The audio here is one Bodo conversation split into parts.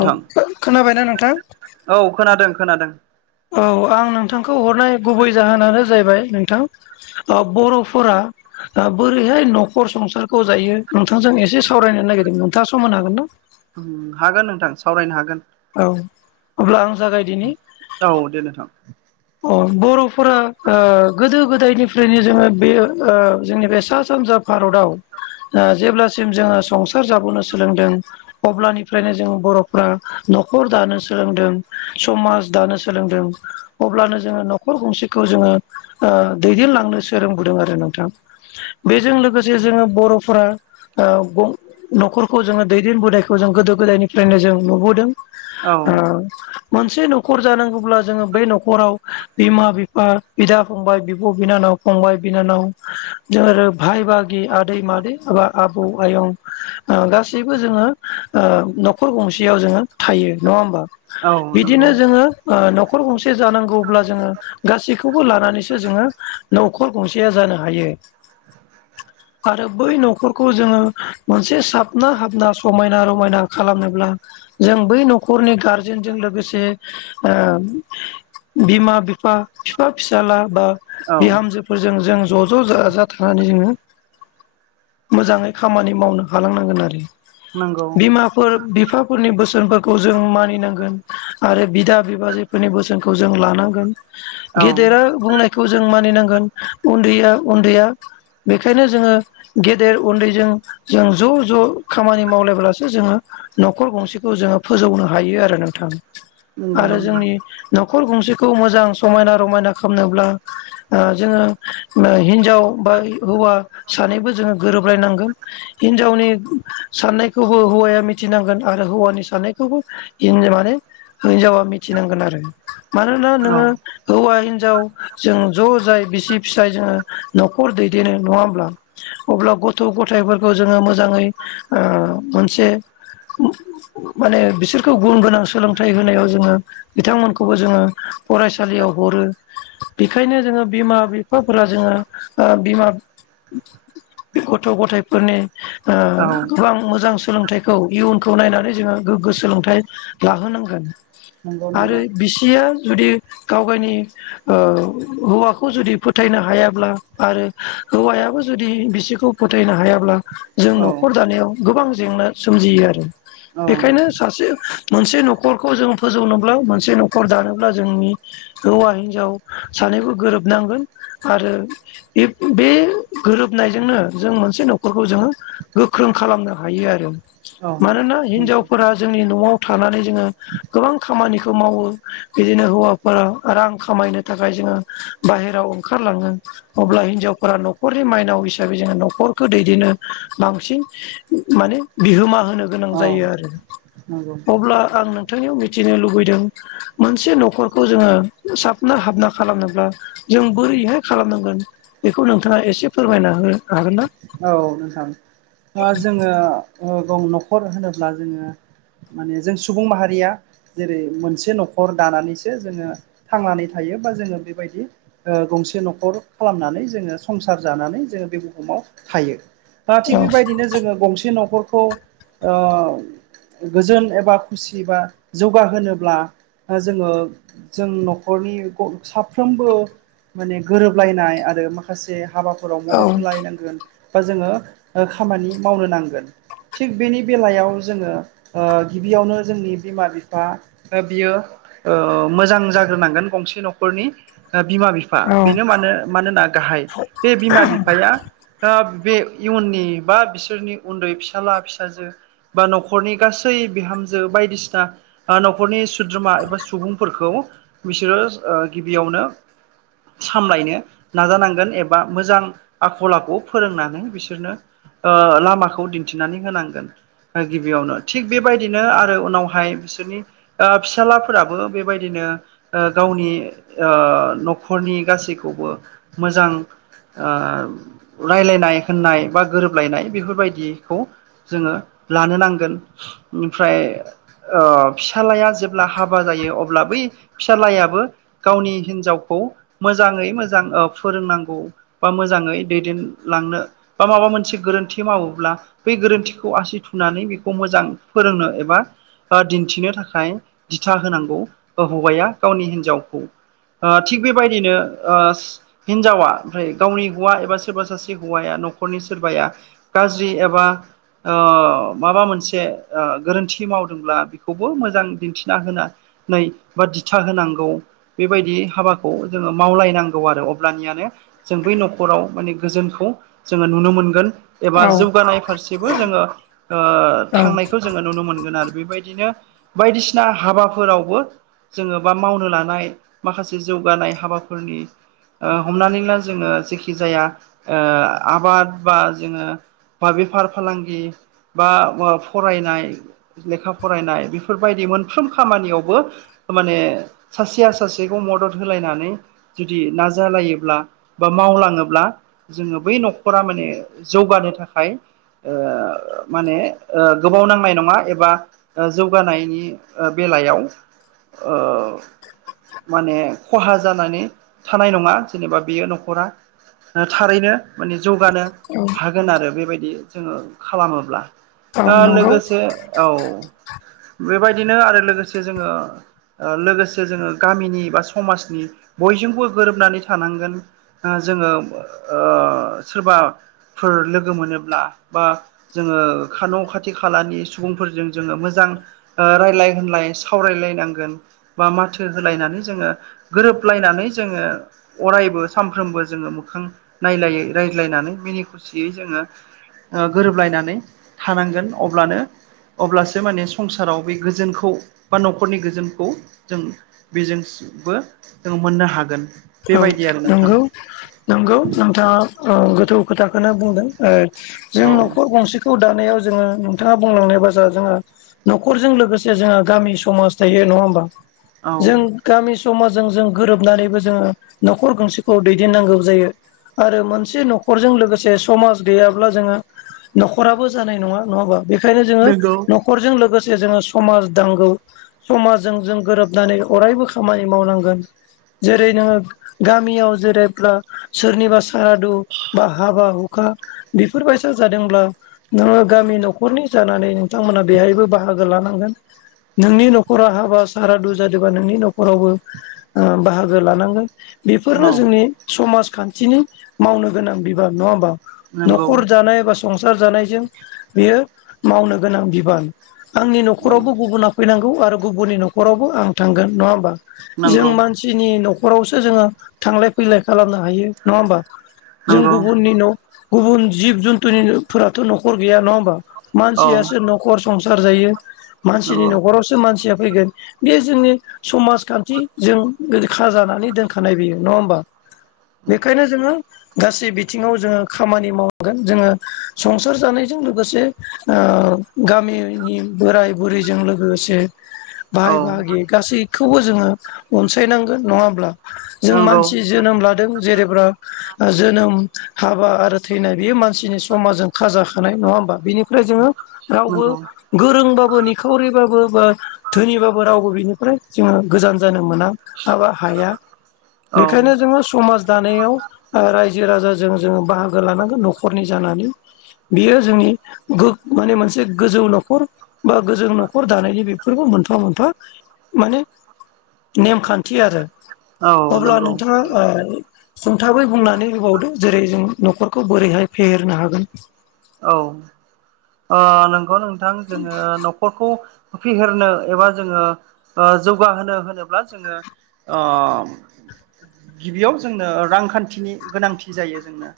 औ खोनाबायना नोंथां? औ खोनादों खोनादों। औ आं नोंथांखौ हरनाय गुबै जाहोनानो जाहैबाय नोंथां। अ बर'फोरा बोरैहाय न'खर संसारखौ जायो नोंथांजों एसे सावरायनो नागिरदों नोंथाङा समान हागोन ना? हागोन नोंथां सावरायनो हागोन। औ अब्ला आं जागायदिनि औ दे नोंथां। अ बर'फोरा गोदो गोदायनिफ्रायनो जोङो बे जोंनि बे सा सानजा भारताव जेब्लासिम जोङो संसार जाबोनो सोलोंदों। अब्लानिफ्रायनो जों बर'फ्रा न'खर दानो सोलोंदों समाज दानो सोलोंदों। अब्लानो जोङो न'खर गंसेखौ जोङो ओ दैदेनलांनो सोंबोदों आरो नोंथां। बेजों लोगोसे जोङो बर'फोरा ओ न'खरखौ जोङो दैदेनबोनायखौ जों गोदो गोदायनिफ्रायनो जों नुबोदों। औ ओ मोनसे न'खर जानांगौब्ला जोङो बेै न' न'खराव बिमा बिफा बिदा फंबाय बिब' बिनानाव फंबाय बिनानाव [unintelligible] भाय बागि आदै मादै आबा आबौ आयं गासैबो जोङो ओ न'खर गंसेयाव जोङो थायो नङा होमबा? औ बिदिनो नंगौ जोङो न'खर गंसे से जानांगौब्ला जोङो गासैखौबो लानानैसो जोङो न'खर गंसेया जानो हायो। [inaudible] आरो बै न'खरखौ जोङो मोनसे साबना हाबना समायना रमायना खालामनोब्ला जों बै न'खरनि गारजेनजों लोगोसे बिमा बिफा बिफा फिसाला बा औ बिहामजोफोरजों जों ज' ज' ज जाथारनानै जोङो मोजाङै खामानि मावनो हालांनांगोन आरो नंगौ बिमा फोर बिफाफोरनि बोसोनफोरखौ जों मानिनांगोन आरो बिदा बिबाजै फोरनि बोसोनखौ जों लानांगोन औ गेदेरा बुंनाय खौ जों मानिनांगोन उन्दैया उन्दैया बेखायनो जोङो गेदेर उन्दैजों जों ज' ज' खामानि मावलायब्लासो जोङो न'खर गंसेखौ जोङो फोजौनो हायो आरो नोंथां नंगौ आरो नंगौ जोंनि न'खर गंसेखौ मोजां समायना रमायना खालामनोब्ला जोङो हिनजाव बा हौवा सानैबो जोङो गोरोबलायनांगोन। हिनजावनि साननायखौ हौवाया मिथिनांगोन आरो हौवानि साननायखौबो माने हिनजावा मिथिनांगोन आरो मानोना औ नोङो हौवा हिनजाव जों ज' जाय बिसि फिसाय जोङो न'खर दैदेननो नङा होमब्ला अब्ला गथ' गथायफोरखौ जोङो मोजाङै मोनसे माने बिसोरखौ गुन गोनां सोलोंथाइ होनायाव जोङो बिथांमोनखौ खौबो जोङो फरायसालियाव हरो बेखायनो जोङो बिमा बिफाफोरा जोङो ओ बिमा गथ' गथायफोरनि ओ औ गोबां मोजां सोलोंथाइ खौ इयुनखौ नायनानै जोङो गोग्गो सोलोंथाइ लाहोनांगोन। नंगौ नंगौ। [unintelligible] जुदि गाव गावनि ओ हौवाखौ जुदि फोथायनो हायाब्ला आरो हौवायाबो जुदि बिसिखौ फोथायनो हायाब्ला जों औ न'खर दानायाव गोबां जेंना सोमजियो आरो औ बेखायनो सासे मोनसे न'खरखौ जों फोजौनोब्ला मोनसे न'खर नखर दानोब्ला जोंनि हौवा हिनजाव सानैबो गोरोबनांगोन आरो बे बे गोरोबनायजोंनो जों मोनसे न'खरखौ जोङो गोख्रों खालामनो हायो आरो औ मानोना नंगौ हिनजावफोरा जोंनि न'आव थानानै जोङो गोबां खामानिखौ मावो। बिदिनो हौवाफोरा रां खामायनो थाखाय जोङो बाहेरायाव ओंखारलाङो। अब्ला हिनजावफोरा न'खरनि माइनाव हिसाबै जोङो न'खरखौ दैदेननो बांसिन माने बिहोमा होनो गोनां औ जायो आरो अब्ला आं नोंथांनियाव मिथिनो लुबैदों। मोनसे न'खरखौ जोङो साबना हाबना खालामनोब्ला जों बोरैहाय खालामनांगोन बेखौ नोंथाङा एसे फोरमायना होनो हागोन ना औ नोंथां जोङो ग न'खर होनोब्ला जोङो माने जों सुबुं माहारिया जेरै मोनसे न'खर दानानैसो जोङो थांनानै थायो बा जोङो बेबायदि गंसे न'खर खालामनानै जोङो संसार जानानै जोङो बे बुहुमाव थायो दा औ थिग बेबायदिनो जोङो गंसे न'खरखौ गोजोन एबा खुसि बा जौगाहोनोब्ला जोङो जों न'खरनि ग साफ्रोमबो माने गोरोबलायनाय आरो माखासे हाबाफोराव औ मदद होलायनांगोन। बा जोङो खामानि मावनो नांगोन थिग बेनि बेलायाव जोङो गिबियावनो जोंनि बिमा बिफा बियो मोजां जाग्रोनांगोन गंसे न'खरनि बिमा बिफा औ बि बेनो मानो मानोना गाहाय बे बिमा बिफाया दा बे इयुननि बा बिसोरनि उन्दै फिसाला फिसाजो बा न'खरनि गासै बिहामजो बायदिसिना न'खरनि सोद्रोमा एबा सुबुंफोरखौ बिसोरो गिबियावनो सामलायनो नाजानांगोन एबा मोजां आखललाखु फोरोंनानै बिसोरनो लामाखौ दिन्थिनानै होनांगोन गिबियावनो थिग बेबायदिनो आरो उनावहाय बिसोरनि फिसााजलाफोराबो बेबायदिनो गावनि न'खरनि गासैखौबो मोजां [inaudible] रायज्लायनाय होननाय बा गोरोबलायनाय बेफोरबायदिखौ जोङो लानो नांगोन ओमफ्राय फिसालाया जेब्ला हाबा जायो अब्ला बै फिसालायाबो गावनि हिन्जावखौ मोजाङै मोजां फोरोंनांगौ बा मोजाङै दैदेन लांनो बा माबा मोनसे गोरोन्थि मावोब्ला बे गोरोन्थिखौ आसि थुनानै बेखौ मोजां फोरोंनो एबा दिन्थिनो थाखाय दिथा होनांगौ हौवाया गावनि हिनजावखौ थिग बेबायदिनो हिनजावा ओमफ्राय गावनि हौवा एबा सोरबा सासे हौवाया न'खरनि सोरबाया गाज्रि एबा माबा मोनसे गोरोन्थि मावदोंब्ला बेखौबो मोजां दिन्थिना होना नै बा दिथा होनांगौ बेबायदि हाबाखौ जोङो मावलायनांगौ आरो अब्लानिया जों बै न'खराव माने गोजोनखौ जोङो नुनो मोनगोन एबा औ जौगानाय फारसेबो जोङो औ थांनायखौ जोङो नुनो मोनगोन आरो बेबायदि बिदिनो बायदिसिना हाबाफोरावबो जोङो बा मावनो लानाय माखासे जौगानाय हाबाफोरनि हमनानै ला जोङो जेखि जाया आबाद बा जोङो बा बेफार फालांगि बा फरायनाय लेखा फरायनाय बेफोरबायदि मोनफ्रोम खामानियावबो माने सासेया सासेखौ मदद होलायनानै जुदि नाजालायोब्ला बा मावलाङोब्ला जोङो बै न'खरा माने जौगानो थाखाय माने गोबाव नांनाय नङा एबा जौगानायनि बेलायाव माने खहा जानानै थानाय नङा जेनेबा बियो न'खरा थारैनो माने जौगानो औ हागोन आरो बेबायदि जोङो खालामोब्ला औ नंगौ लोगोसे औ बेबायदिनो आरो लोगोसे जोङो लोगोसे जोङो गामिनि बा समाजनि बयजोंबो गोरोबनानै थानांगोन ओ जोङो ओ सोरबाफोर लोगो मोनोब्ला बा जोङो खा न' खाथि खालानि सुबुंफोरजों जोङो मोजां ओ रायलाय होनलाय सावरायलायनांगोन बा माथो होलायनानै जोङो गोरोबलायनानै जोङो अरायबो सानफ्रोमबो जोङो मोखां नायलायै रायज्लायनानै मिनि खुसियै जोङो गोरोबलायनानै थानांगोन अब्लानो अब्लासो माने संसाराव बे गोजोनखौ बा न'खरनि गोजोनखौ जों बेजोंबो जोंो मोननो हागोन औ बेबायदि आरो नोंथां नंगौ नंगौ नोंथाङा गोथौ खोथाखौनो बुंदों जों औ न'खर गंसे खौ दानायाव जोङो नोंथाङा बुंलांनाय बा जों जोंहा न'खरजों लोगोसे जोंहा गामि समाज थायो नङा होमबा औ जों गामि समाजजों जों गोरोबनानैबो जोङो न'खर गंसेखौ दैदेननांगौ जायो आरो मोनसे न'खरजों लोगोसे समाज गैयाब्ला जोङो न'खराबो जानाय नङा नङाबा बेखायनो जोङो नंगौ न' खरजों लोगोसे जोङो समाज दांगौ समाजजों जों गोरोबनानै अरायबो खामानि मावनांगोन जेरै नोङो गामियाव जेरैब्ला सोरनिबा सारादु बा हाबा हु खा बेफोरबायसा जादोंब्ला नोङो गामि न'खरनि जानानै नोंथांमोनहा बेहायबो बाहागो लानांगोन नोंनि न'खरा हाबा सारादु जादोंबा नोंनि न'खरावबो ओ बाहागो लानांगोन बेफोरनो औ जोंनि समाजखान्थिनि मावनो गोनां बिबान नङा होमबा नंगौ न'खर जानाय बा संसार जानायजों बेयो मावनो गोनां बिबान आंनि औ नंगौ न'खरावबो गुबुना फैनांगौ आरो गुबुननि न'खरावबो आं थांगोन नङा होमबा जों नंगौ मानसिनि न'खरावसो जोङो थांलाय फैलाय खालामनो हायो नङा होमबा जों गुबुननि न' गुबुन जिब जुन्थुनिफोराथ' न'खर गैया नङा होमबा औ मानसियासो न'खर संसार जायो मानसिनि नंगौ न'खराव मानसिया फैगोन बे जोंनि समाजखान्थि जों रोखा जानानै दोन खानाय बियो नङा होमबा बेखायनो जोङो गासै बिथिङाव जोङो खामानि मावगोन जोङो संसार जानायजों लोगोसे ओ गामिनि बोराय बुरैजों लोगोसे भाय औ बागि गासैखौबो जोङो अनसायनांगोन नङा होमब्ला जों नंगौ मानसि जोनोम लादों जेरेब्रा जोनोम हाबा आरो थैनाय बेयो मानसिनि समाजजों खाजाखानाय नङा होमबा बिनि ओमफ्राय जोङो रावबो नंगौ गोरोंबाबो निखावरिबाबो बा धोनिबाबो रावबो बिनिफ्राय जोङो गोजान जानो मोना माबा हाया औ बेखायनो जोङो समाज दानायाव ओ रायजो राजाजों जोङो बाहागो लानांगोन न'खरनि जानानै बेयो जोंनि गो माने मोनसे गोजौ न'खर बा गोजों न'खर दानायनि बेफोरबो मोनफा मोनफा माने नेमखान्थि आरो औ अब्ला नंगौ नोंथाङा ओ सुंथाबै बुंनानै होबावदो जेरै जों न'खरखौ बोरैहाय फेहेरनो हागोन औ ओ नंगौ नोंथां जोङो न'खरखौ फेहेरनो एबा जोङो ओ जौगाहोनो होनोब्ला जोङो ओ गिबियाव जोंनो रांखान्थिनि गोनांथि जायो जोंनो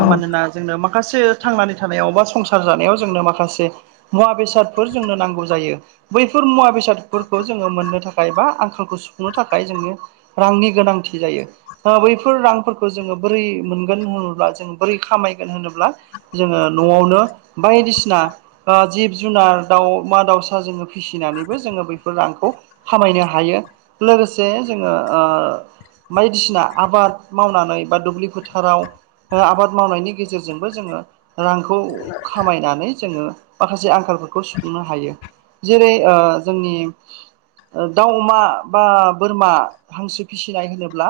औ मानोना जोंनो माखासे थांनानै थानायाव बा संसार जानायाव जोंनो माखासे मुवा बेसादफोर जोंनो नांगौ जायो बैफोर मुवा बेसादफोरखौ जोङो मोननो थाखाय बा आंखालखौ सुफुंनो थाखाय जोङो रांनि गोनांथि जायो बैफोर रांफोरखौ जोङो बोरै मोनगोन होनोब्ला जो बोरै खामायगोन होनोब्ला जोङो न'आवनो बायदिसिना ओ जिब जुनार दाउ मा दाउसा जोङो फिसिनानैबो जोङो बेफोर रांखौ। खामायनो हायो लोगोसे जोङो ओ बायदिसिना आबाद मावनानै बा दुब्लि फोथाराव हो आबाद मावनायनि गेजेरजोंबो जोङो रांखौ खामायनानै जोङो माखासे आंखालफोरखौ सुफुंनो हायो जेरै ओ जोंनि दाउ अमा बा बोरमा हांसो फिसिनाय होनोब्ला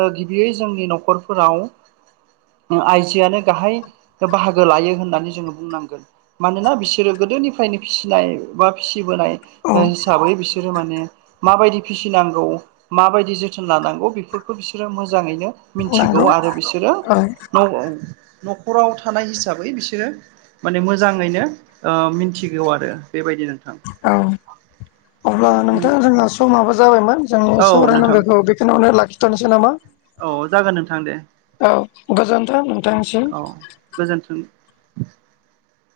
ओ गिबियै जोंनि न'खरफोराव ओ आइजोआनो गाहाय बाहागो लायो होननानै जोङो बुंनांगोन मानोना बिसोरो गोदोनिफ्रायनो फिसिनाय। बा फिसिबोनाय औ हिसाबै बिसोरो माने माबायदि फिसिनांगौ माबायदि जोथोन लानांगौ बेफोरखौ बिसोरो मोजाङैनो मिनथिगौ नंगौ आरो बिसोरो औ न'खराव थानाय हिसाबै बिसोरो माने मोजाङैनो ओ मोनथिगौ आरो बेबायदि नोंथां। औ अब्ला नोंथां जोंहा समाबो जाबायमोन जों औ नोंथां [unintelligible] [unintelligible] लाखिथसै नामा? औ जागोन नोंथां दे। औ गोजोनथों। औ गोजोन्थों।